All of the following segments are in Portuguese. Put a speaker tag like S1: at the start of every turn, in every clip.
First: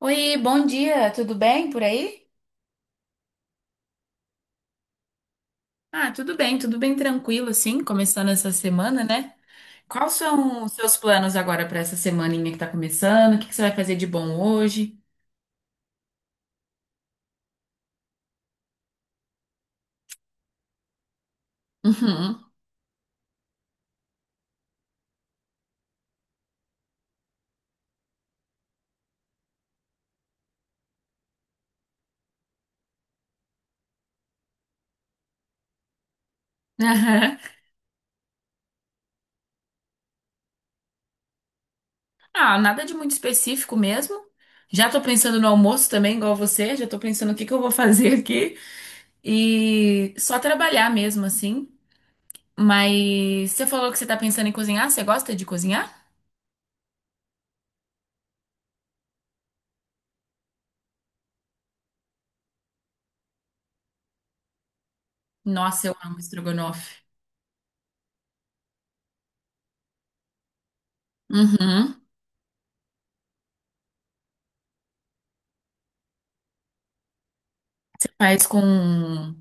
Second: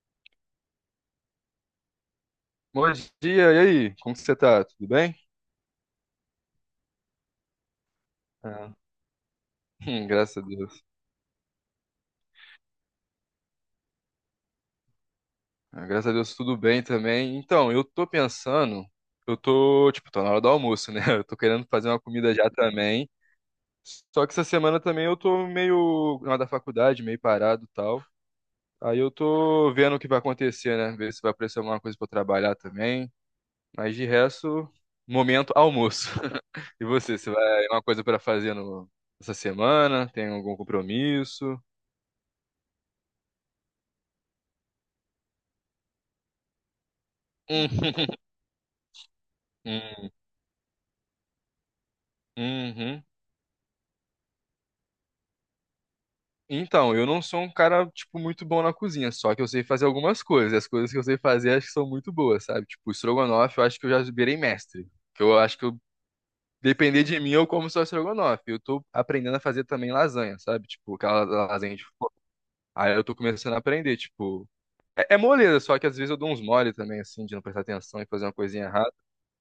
S1: Oi, bom dia, tudo bem por aí?
S2: Bom dia, e aí? Como que você tá? Tudo bem?
S1: Ah, tudo bem tranquilo, assim, começando essa
S2: Ah,
S1: semana, né? Quais
S2: graças a
S1: são os
S2: Deus.
S1: seus planos agora para essa semaninha que tá começando? O que que você vai fazer de bom hoje?
S2: Ah, graças a Deus, tudo bem também. Então, eu tô pensando, eu tô, tipo, tô na hora do almoço, né? Eu tô querendo fazer uma comida
S1: Uhum.
S2: já também. Só que essa semana também eu tô meio na hora da faculdade, meio parado e tal. Aí eu tô vendo o que vai acontecer, né? Ver se vai aparecer alguma coisa pra eu trabalhar também. Mas de resto, momento almoço. E você
S1: Aham.
S2: vai, uma coisa pra fazer no, essa semana? Tem algum compromisso?
S1: Ah, nada de muito específico mesmo. Já tô pensando no almoço também, igual você, já tô pensando o que que eu vou fazer aqui. E só trabalhar mesmo, assim.
S2: Uhum.
S1: Mas você falou que você tá pensando em cozinhar, você gosta de cozinhar?
S2: Então, eu não sou um cara, tipo, muito bom na cozinha, só que eu sei fazer algumas coisas, e as coisas que eu sei fazer acho que são muito boas, sabe? Tipo, estrogonofe, eu acho que eu já virei mestre, que eu acho que eu,
S1: Nossa, eu amo estrogonofe.
S2: depender de mim, eu como só estrogonofe. Eu tô aprendendo a fazer também lasanha, sabe? Tipo, aquela lasanha de
S1: Uhum.
S2: forno. Aí eu tô começando a aprender, tipo, é moleza, só que às vezes eu dou uns mole também, assim, de não prestar atenção e
S1: Você
S2: fazer uma
S1: faz
S2: coisinha errada.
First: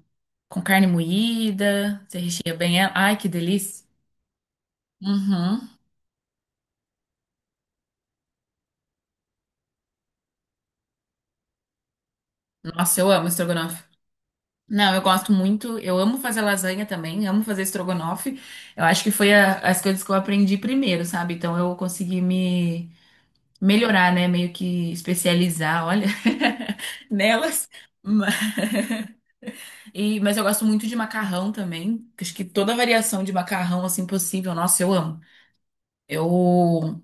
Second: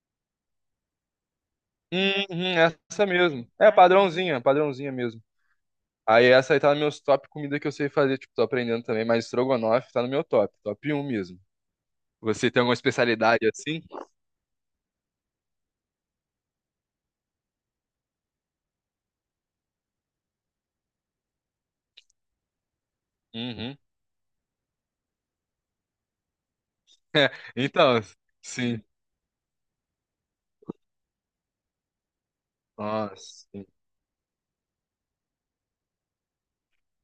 S1: com carne moída, você recheia
S2: Uhum,
S1: bem ela.
S2: essa
S1: Ai, que
S2: mesmo. É
S1: delícia.
S2: padrãozinha, padrãozinha mesmo.
S1: Uhum.
S2: Aí essa aí tá nos meus top comida que eu sei fazer, tipo, tô aprendendo também, mas estrogonofe tá no meu top, top um mesmo. Você tem alguma
S1: Nossa, eu amo
S2: especialidade assim?
S1: estrogonofe. Não, eu gosto muito. Eu amo fazer lasanha também, amo fazer estrogonofe. Eu acho que foi as coisas que eu aprendi primeiro, sabe? Então eu consegui me
S2: Uhum.
S1: melhorar, né? Meio que especializar, olha, nelas.
S2: Então,
S1: Ma-
S2: sim.
S1: E, mas eu gosto muito de macarrão também. Acho que toda variação de
S2: Nossa, sim.
S1: macarrão assim possível, nossa, eu amo. Eu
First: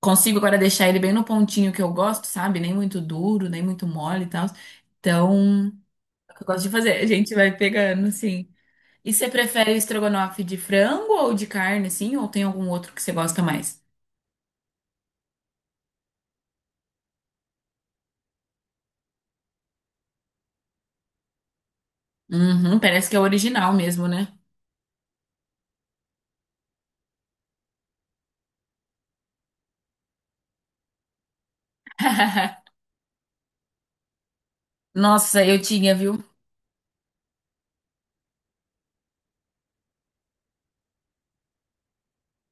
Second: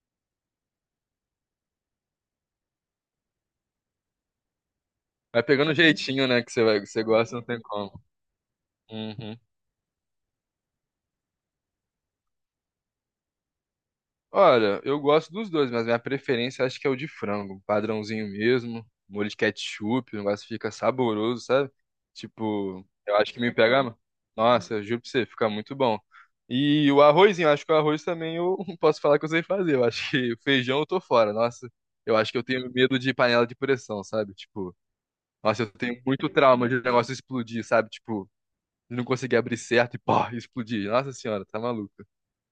S1: consigo agora deixar ele bem no pontinho que eu gosto, sabe? Nem muito duro, nem muito mole e tal.
S2: Vai pegando
S1: Então,
S2: o jeitinho,
S1: é o
S2: né,
S1: que eu
S2: que você
S1: gosto de
S2: vai, que
S1: fazer.
S2: você
S1: A gente
S2: gosta, não
S1: vai
S2: tem como.
S1: pegando, assim. E você
S2: Uhum.
S1: prefere estrogonofe de frango ou de carne, assim? Ou tem algum outro que você gosta mais?
S2: Olha, eu gosto dos dois, mas minha preferência acho que é o de frango, padrãozinho mesmo, molho de ketchup, o negócio fica saboroso, sabe?
S1: Uhum,
S2: Tipo,
S1: parece que
S2: eu
S1: é o
S2: acho que me
S1: original
S2: pega.
S1: mesmo, né?
S2: Nossa, eu juro pra você, fica muito bom. E o arrozinho, eu acho que o arroz também eu não posso falar que eu sei fazer. Eu acho que o feijão eu tô fora. Nossa, eu acho que eu tenho medo de panela de pressão, sabe? Tipo,
S1: Nossa, eu
S2: nossa, eu
S1: tinha,
S2: tenho
S1: viu?
S2: muito trauma de negócio explodir, sabe? Tipo, de não conseguir abrir certo e pá, explodir. Nossa senhora, tá maluco.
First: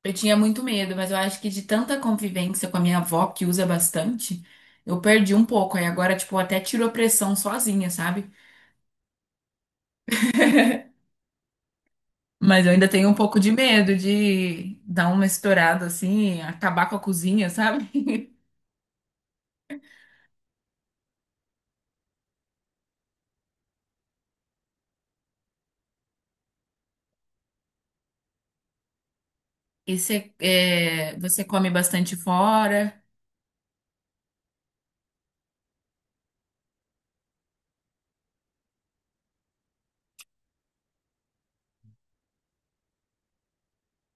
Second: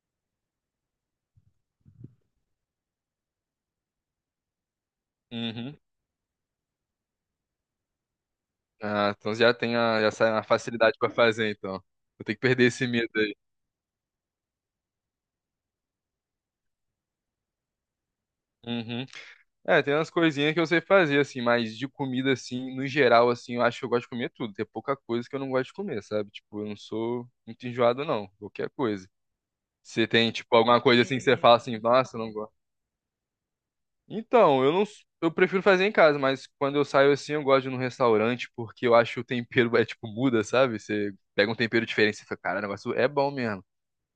S1: Eu tinha muito medo, mas eu acho que de tanta convivência com a minha avó, que usa bastante, eu perdi um pouco.
S2: Uhum.
S1: Aí agora, tipo, até tirou pressão sozinha, sabe?
S2: Ah, então já tem a, já sai uma facilidade pra fazer, então. Vou ter que perder
S1: Mas eu
S2: esse
S1: ainda tenho
S2: medo
S1: um
S2: aí.
S1: pouco de medo de dar uma estourada assim, acabar com a cozinha, sabe?
S2: Uhum. É, tem umas coisinhas que eu sei fazer, assim, mas de comida, assim, no geral, assim, eu acho que eu gosto de comer tudo. Tem pouca coisa que eu não gosto de comer, sabe? Tipo, eu não sou muito enjoado, não. Qualquer coisa.
S1: E
S2: Você tem,
S1: você,
S2: tipo, alguma coisa assim que você
S1: você
S2: fala
S1: come
S2: assim, nossa,
S1: bastante
S2: eu não gosto.
S1: fora,
S2: Então, eu não, eu prefiro fazer em casa, mas quando eu saio assim, eu gosto de ir num restaurante, porque eu acho que o tempero, é tipo, muda, sabe? Você pega um tempero diferente, você fica, cara, o negócio é bom mesmo.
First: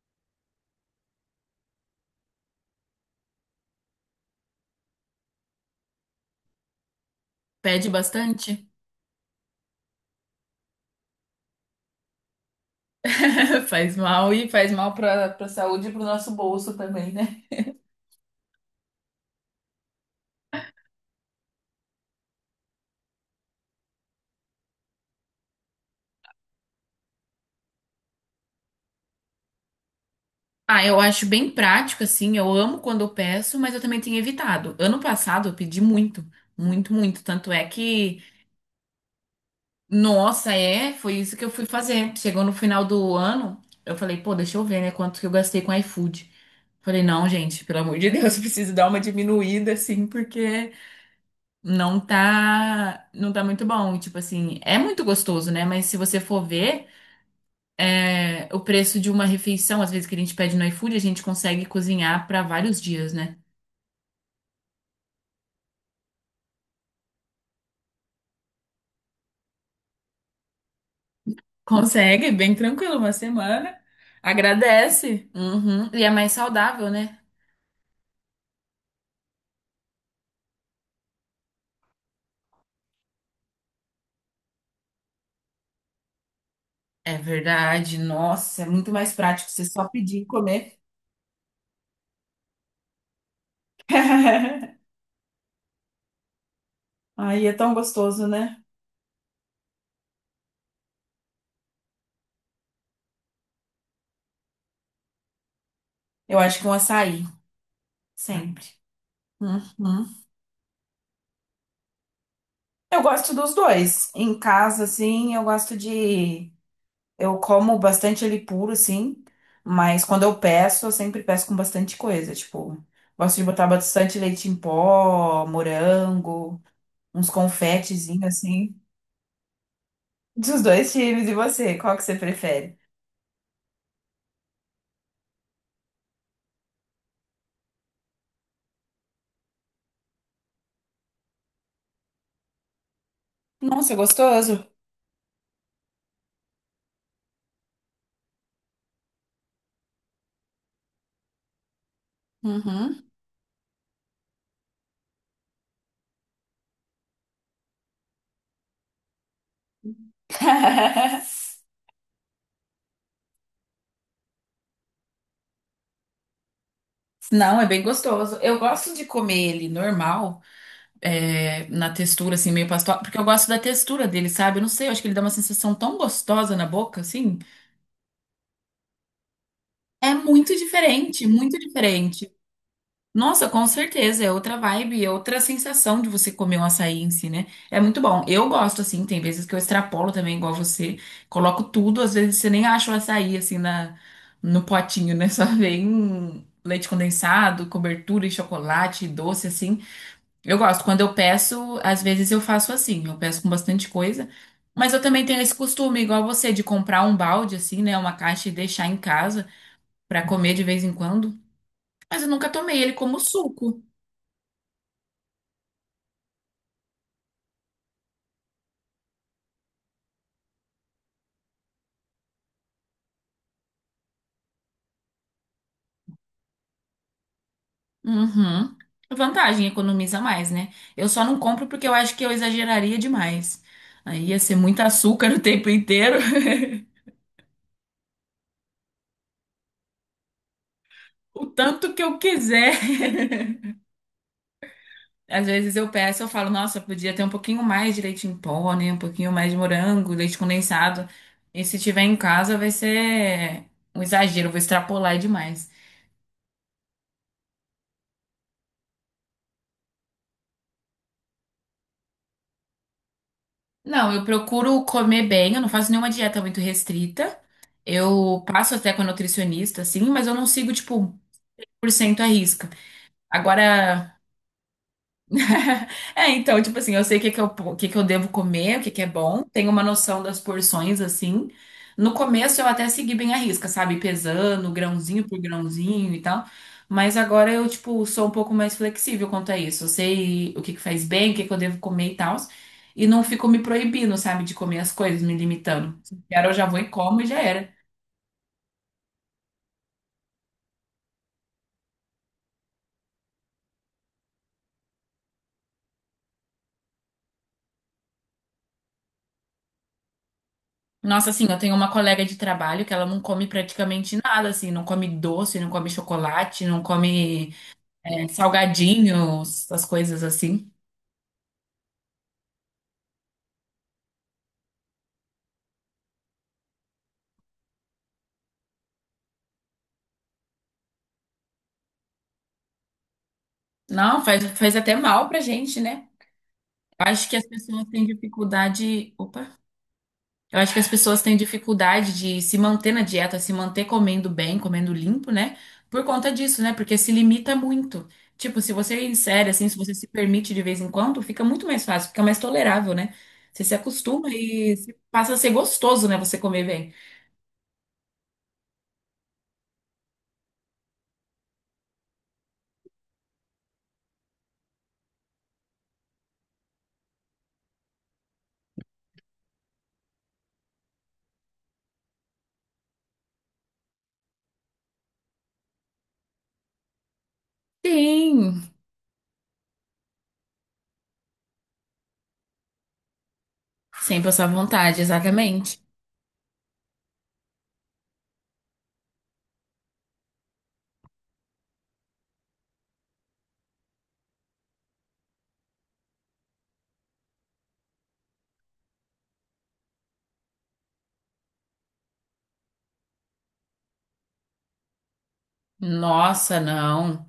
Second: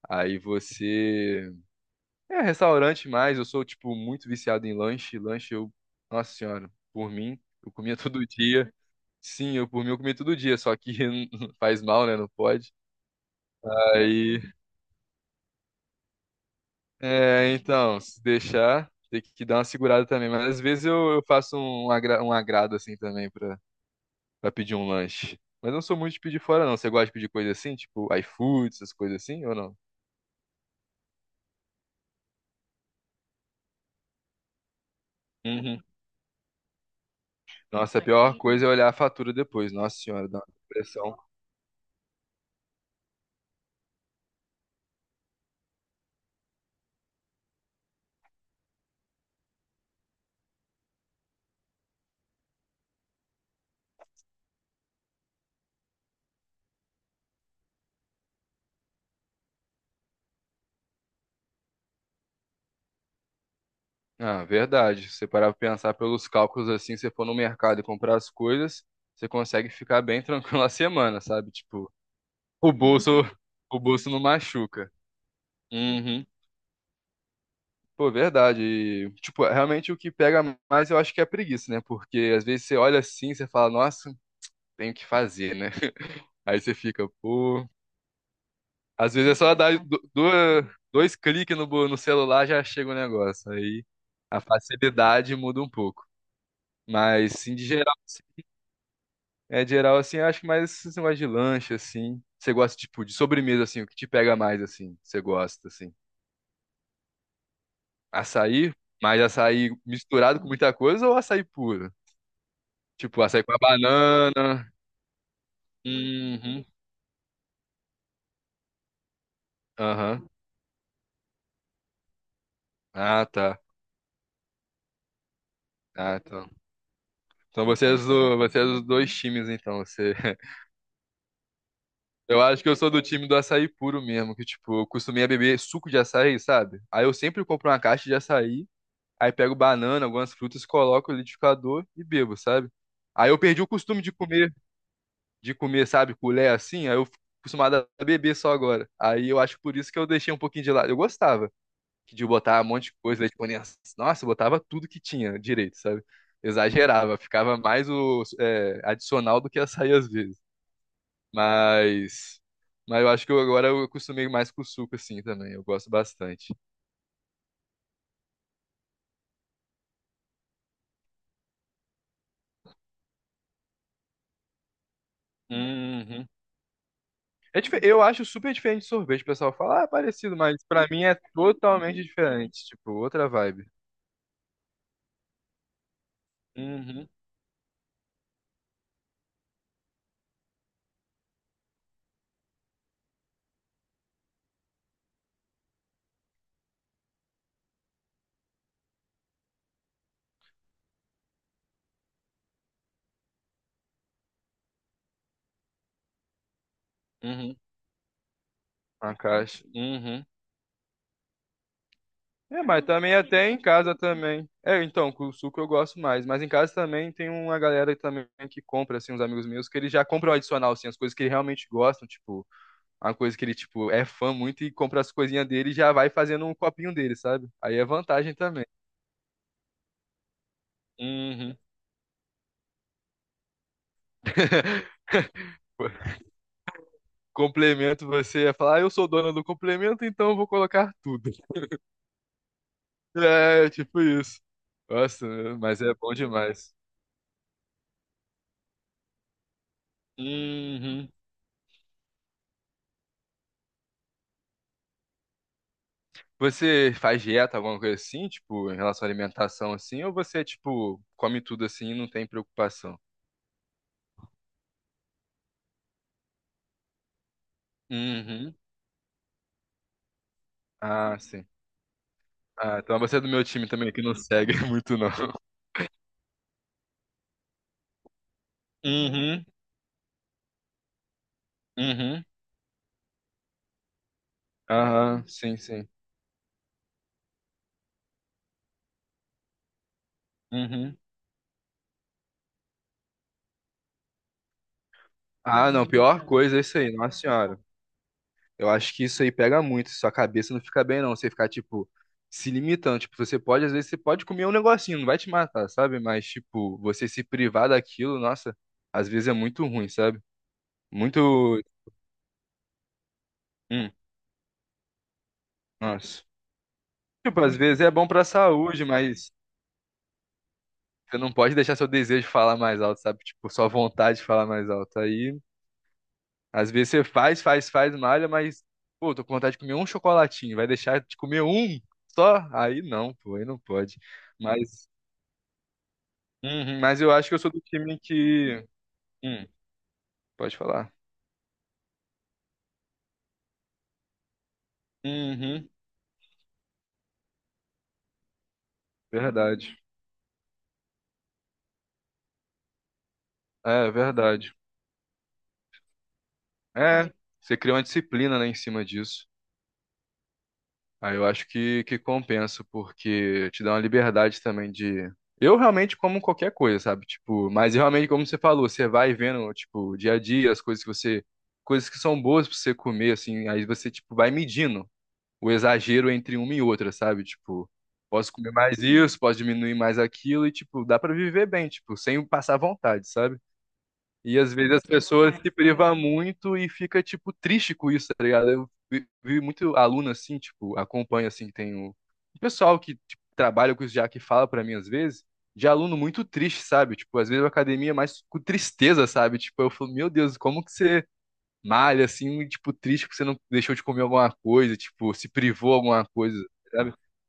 S2: Aí você. É, restaurante mais, eu sou, tipo, muito viciado em lanche. Lanche eu, nossa senhora, por mim, eu
S1: pede
S2: comia todo
S1: bastante,
S2: dia. Sim, eu por mim eu comia todo dia, só que faz mal, né? Não pode.
S1: faz mal
S2: Aí,
S1: e faz mal para saúde e para o nosso bolso também, né?
S2: é, então, se deixar, tem que dar uma segurada também. Mas às vezes eu faço um agrado assim também pra, pedir um lanche. Mas eu não sou muito de pedir fora, não. Você gosta de pedir coisa assim, tipo iFood, essas coisas assim, ou não?
S1: Ah, eu acho bem prático, assim, eu amo quando eu peço, mas eu também tenho evitado. Ano passado eu pedi
S2: Uhum.
S1: muito, muito, muito, tanto é
S2: Nossa, a
S1: que
S2: pior coisa é olhar a fatura depois. Nossa senhora, dá uma
S1: nossa, é, foi
S2: depressão.
S1: isso que eu fui fazer. Chegou no final do ano, eu falei, pô, deixa eu ver, né, quanto que eu gastei com iFood. Falei, não, gente, pelo amor de Deus, eu preciso dar uma diminuída, assim, porque não tá, não tá muito bom. E, tipo assim, é muito gostoso, né? Mas se você for ver, o preço de uma refeição, às vezes que a gente pede no iFood, a gente consegue cozinhar pra vários dias, né?
S2: Ah, verdade. Se você parar pra pensar pelos cálculos assim, se você for no mercado e comprar as coisas, você consegue ficar bem tranquilo a semana, sabe? Tipo,
S1: Consegue, bem
S2: o
S1: tranquilo, uma
S2: bolso,
S1: semana.
S2: o bolso não machuca.
S1: Agradece. Uhum. E é
S2: Uhum.
S1: mais saudável, né?
S2: Pô, verdade. E, tipo, realmente o que pega mais eu acho que é a preguiça, né? Porque às vezes você olha assim, você fala, nossa, tenho que fazer, né? Aí você fica,
S1: É
S2: pô.
S1: verdade, nossa, é muito mais
S2: Às vezes é
S1: prático
S2: só
S1: você
S2: dar
S1: só
S2: du-
S1: pedir e
S2: duas-
S1: comer.
S2: dois cliques no celular já chega o negócio. Aí a facilidade muda um pouco. Mas,
S1: Aí é
S2: sim, de
S1: tão
S2: geral.
S1: gostoso, né?
S2: É geral, assim, eu acho que mais esse negócio de lanche, assim. Você gosta, tipo, de sobremesa, assim, o que te pega mais, assim, você gosta, assim.
S1: Eu acho que um açaí, sempre.
S2: Açaí, mas açaí
S1: Uhum.
S2: misturado com muita coisa ou açaí puro?
S1: Eu
S2: Tipo,
S1: gosto
S2: açaí com
S1: dos
S2: a
S1: dois. Em
S2: banana.
S1: casa, assim, eu gosto de.
S2: Uhum.
S1: Eu como bastante ele puro, assim, mas quando
S2: Aham.
S1: eu peço, eu sempre peço com bastante coisa. Tipo,
S2: Ah,
S1: gosto de
S2: tá.
S1: botar bastante leite em pó,
S2: Ah, então.
S1: morango, uns
S2: Então você é,
S1: confetezinhos,
S2: do, você é
S1: assim,
S2: dos dois times, então. Você...
S1: dos dois times. E você, qual que você
S2: Eu acho que eu
S1: prefere?
S2: sou do time do açaí puro mesmo, que, tipo, eu costumei a beber suco de açaí, sabe? Aí eu sempre compro uma caixa de açaí. Aí pego banana, algumas frutas, coloco no liquidificador e bebo, sabe? Aí eu perdi o
S1: Nossa, é
S2: costume de comer,
S1: gostoso.
S2: de comer, sabe, colher assim, aí eu fico acostumado a beber só agora. Aí eu acho por isso que eu deixei um pouquinho de lado. Eu gostava de botar um monte de
S1: Uhum.
S2: coisa, leite condensado. Nossa, eu botava tudo que tinha direito, sabe? Exagerava, ficava mais o é, adicional do que açaí às vezes. Mas, mas eu acho que eu, agora eu acostumei mais com o suco assim também. Eu gosto bastante.
S1: Não, é bem gostoso. Eu gosto de comer ele normal, na textura, assim, meio pastosa, porque eu gosto da textura dele, sabe? Eu não sei, eu acho que ele dá uma sensação tão
S2: Uhum.
S1: gostosa na boca, assim.
S2: Eu acho super diferente de sorvete. O pessoal fala, ah, é
S1: É
S2: parecido,
S1: muito
S2: mas pra mim é
S1: diferente, muito
S2: totalmente
S1: diferente.
S2: diferente. Tipo, outra
S1: Nossa, com
S2: vibe.
S1: certeza, é outra vibe, é outra sensação de você comer um açaí
S2: Uhum,
S1: em si, né? É muito bom. Eu gosto, assim, tem vezes que eu extrapolo também, igual você. Coloco tudo, às vezes você nem acha o açaí, assim, no potinho, né? Só vem leite condensado, cobertura e chocolate, doce, assim. Eu gosto. Quando eu peço, às vezes eu faço assim, eu peço com bastante coisa. Mas eu também tenho esse costume, igual você, de comprar um balde,
S2: uhum.
S1: assim, né? Uma caixa e deixar em
S2: A
S1: casa
S2: caixa. Uhum.
S1: pra comer de vez em quando. Mas eu nunca
S2: É,
S1: tomei
S2: mas
S1: ele
S2: também
S1: como
S2: até em
S1: suco.
S2: casa também. É, então, com o suco eu gosto mais. Mas em casa também tem uma galera também que compra, assim, uns amigos meus, que eles já compram adicional, assim, as coisas que eles realmente gostam, tipo, uma coisa que ele, tipo, é fã muito e compra as coisinhas dele e já vai fazendo um copinho dele, sabe? Aí é vantagem também.
S1: Uhum. Vantagem, economiza mais, né? Eu só não
S2: Uhum.
S1: compro porque eu acho que eu exageraria demais. Aí ia ser muito açúcar o tempo inteiro,
S2: Complemento você ia falar, ah, eu sou dona do complemento, então eu vou colocar tudo.
S1: o tanto que eu quiser.
S2: É, tipo isso. Nossa,
S1: Às vezes
S2: mas
S1: eu
S2: é bom
S1: peço, eu falo,
S2: demais.
S1: nossa, podia ter um pouquinho mais de leite em pó, né? Um pouquinho mais de morango, leite condensado.
S2: Uhum.
S1: E se tiver em casa, vai ser um exagero, eu vou extrapolar demais.
S2: Você faz dieta, alguma coisa assim, tipo, em relação à alimentação, assim, ou você, tipo, come tudo assim e não tem preocupação?
S1: Não, eu procuro comer bem, eu não faço nenhuma dieta muito restrita. Eu
S2: Uhum.
S1: passo até com a nutricionista, assim, mas eu não sigo,
S2: Ah,
S1: tipo,
S2: sim.
S1: 100% arrisca.
S2: Ah, então você é do meu time também, que não
S1: Agora,
S2: segue muito, não.
S1: é, então, tipo assim, eu sei o que que eu devo comer, o que que é bom,
S2: Uhum,
S1: tenho uma noção das porções, assim. No
S2: uhum.
S1: começo eu até segui bem a risca, sabe? Pesando
S2: Aham,
S1: grãozinho por
S2: sim, sim.
S1: grãozinho e tal. Mas agora eu, tipo, sou um pouco mais flexível quanto a isso. Eu sei o que que
S2: Uhum.
S1: faz bem, o que que eu devo comer e tal. E não fico me proibindo, sabe, de comer as coisas, me
S2: Ah, não,
S1: limitando. Se
S2: pior
S1: quero, eu
S2: coisa é
S1: já vou
S2: isso
S1: e
S2: aí, nossa
S1: como e já
S2: senhora.
S1: era.
S2: Eu acho que isso aí pega muito, sua cabeça não fica bem não, você ficar, tipo, se limitando, tipo, você pode, às vezes, você pode comer um negocinho, não vai te matar, sabe? Mas, tipo, você se privar daquilo, nossa, às vezes é muito ruim, sabe?
S1: Nossa, assim, eu
S2: Muito,
S1: tenho uma colega de trabalho que ela não come
S2: hum,
S1: praticamente nada, assim, não come doce, não come
S2: nossa.
S1: chocolate, não
S2: Tipo,
S1: come
S2: às vezes é bom pra
S1: é,
S2: saúde, mas
S1: salgadinhos, essas coisas assim.
S2: você não pode deixar seu desejo falar mais alto, sabe? Tipo, sua vontade de falar mais alto, aí, às vezes você faz, faz, faz, malha, mas, pô, tô com vontade de comer um chocolatinho, vai deixar de comer um só? Aí não, pô, aí não pode.
S1: Não, faz, faz
S2: Mas.
S1: até mal pra gente, né?
S2: Uhum, mas eu acho
S1: Acho
S2: que
S1: que
S2: eu
S1: as
S2: sou do
S1: pessoas
S2: time
S1: têm
S2: que.
S1: dificuldade.
S2: Hum,
S1: Opa!
S2: pode
S1: Eu acho que as
S2: falar.
S1: pessoas têm dificuldade de se manter na dieta, se manter comendo bem, comendo limpo, né?
S2: Uhum,
S1: Por conta disso, né? Porque se limita muito. Tipo, se você insere, assim, se
S2: verdade.
S1: você se permite de vez em quando, fica muito mais fácil, fica mais tolerável, né? Você se
S2: É,
S1: acostuma
S2: verdade.
S1: e passa a ser gostoso, né? Você comer bem.
S2: É, você cria uma disciplina, né, em cima disso. Aí eu acho que compensa, porque te dá uma liberdade também de. Eu realmente como qualquer coisa, sabe? Tipo, mas realmente, como você falou, você vai vendo, tipo, dia a dia, as coisas que você. Coisas que são boas pra você comer, assim, aí você, tipo, vai medindo o exagero entre uma e outra, sabe? Tipo, posso comer
S1: Sim,
S2: mais isso, posso diminuir mais aquilo e, tipo, dá pra viver bem, tipo, sem passar vontade, sabe?
S1: sem
S2: E
S1: passar
S2: às vezes as
S1: vontade,
S2: pessoas se
S1: exatamente.
S2: privam muito e fica, tipo, triste com isso, tá ligado? Eu vi muito aluno assim, tipo, acompanho assim, que tem o pessoal que tipo, trabalha com isso já que fala pra mim às vezes. De aluno muito triste, sabe? Tipo, às vezes a academia é mais com tristeza, sabe? Tipo, eu falo, meu Deus, como que você malha, assim, tipo, triste porque você não deixou de comer alguma coisa, tipo, se privou alguma coisa,
S1: Nossa,
S2: sabe?
S1: não.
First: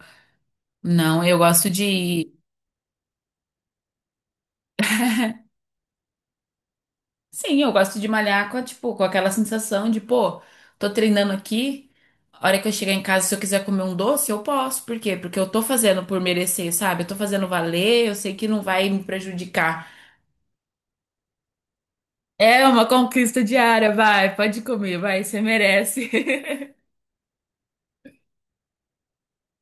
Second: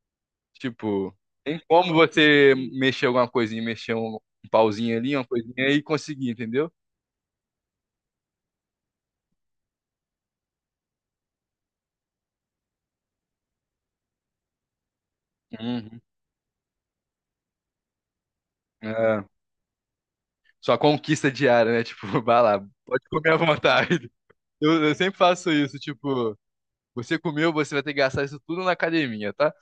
S2: Tipo,
S1: Não, eu
S2: tem
S1: gosto
S2: como
S1: de.
S2: você mexer alguma coisinha, mexer um pauzinho ali, uma coisinha e conseguir, entendeu?
S1: Sim, eu gosto de malhar com, tipo, com aquela sensação de, pô, tô treinando aqui, a hora que eu chegar em casa, se eu quiser comer um doce, eu posso. Por quê? Porque eu tô
S2: Uhum.
S1: fazendo por merecer, sabe? Eu tô fazendo valer, eu sei que não vai me
S2: É,
S1: prejudicar.
S2: sua conquista diária, né? Tipo, vai lá,
S1: É uma
S2: pode comer à
S1: conquista diária,
S2: vontade.
S1: vai, pode
S2: Eu
S1: comer,
S2: sempre
S1: vai, você
S2: faço isso,
S1: merece.
S2: tipo, você comeu, você vai ter que gastar isso tudo na academia, tá?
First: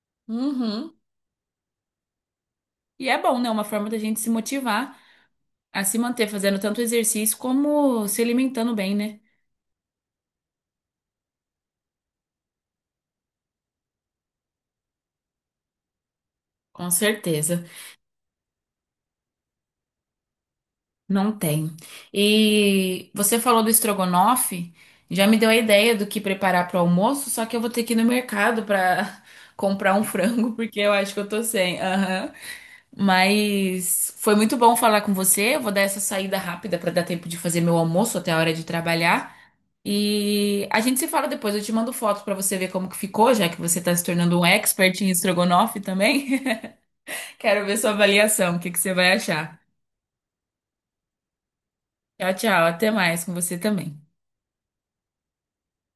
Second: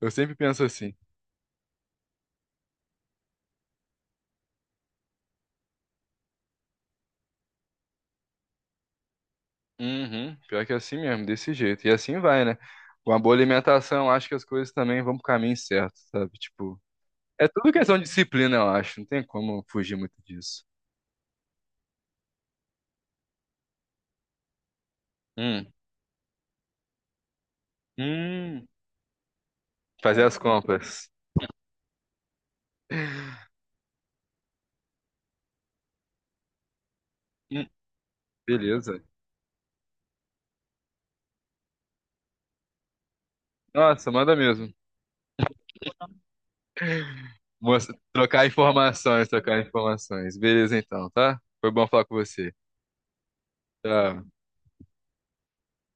S2: Eu sempre penso
S1: Uhum.
S2: assim.
S1: E é bom, né? Uma forma da gente se motivar a se manter fazendo tanto exercício como se alimentando bem, né?
S2: Uhum, pior que é assim mesmo, desse jeito. E assim vai, né? Com a boa alimentação, acho que as coisas também vão pro caminho certo, sabe? Tipo,
S1: Com
S2: é
S1: certeza.
S2: tudo questão de disciplina, eu acho. Não tem como fugir muito disso.
S1: Não tem. E você falou do estrogonofe, já me deu a
S2: Hum.
S1: ideia do que preparar para o almoço, só que eu vou ter que ir no mercado
S2: Hum.
S1: para comprar um
S2: Fazer as
S1: frango, porque eu
S2: compras.
S1: acho que eu tô sem. Aham. Mas foi muito bom falar com você. Eu vou dar essa saída rápida para dar tempo de fazer
S2: Hum,
S1: meu almoço até a hora de
S2: beleza.
S1: trabalhar. E a gente se fala depois. Eu te mando foto para você ver como que ficou, já que você tá se
S2: Nossa, manda
S1: tornando um
S2: mesmo.
S1: expert em estrogonofe também. Quero ver sua
S2: Trocar
S1: avaliação, o que que você vai
S2: informações,
S1: achar.
S2: trocar informações. Beleza então, tá? Foi bom falar com
S1: Tchau,
S2: você.
S1: tchau. Até mais com você também.
S2: Tchau.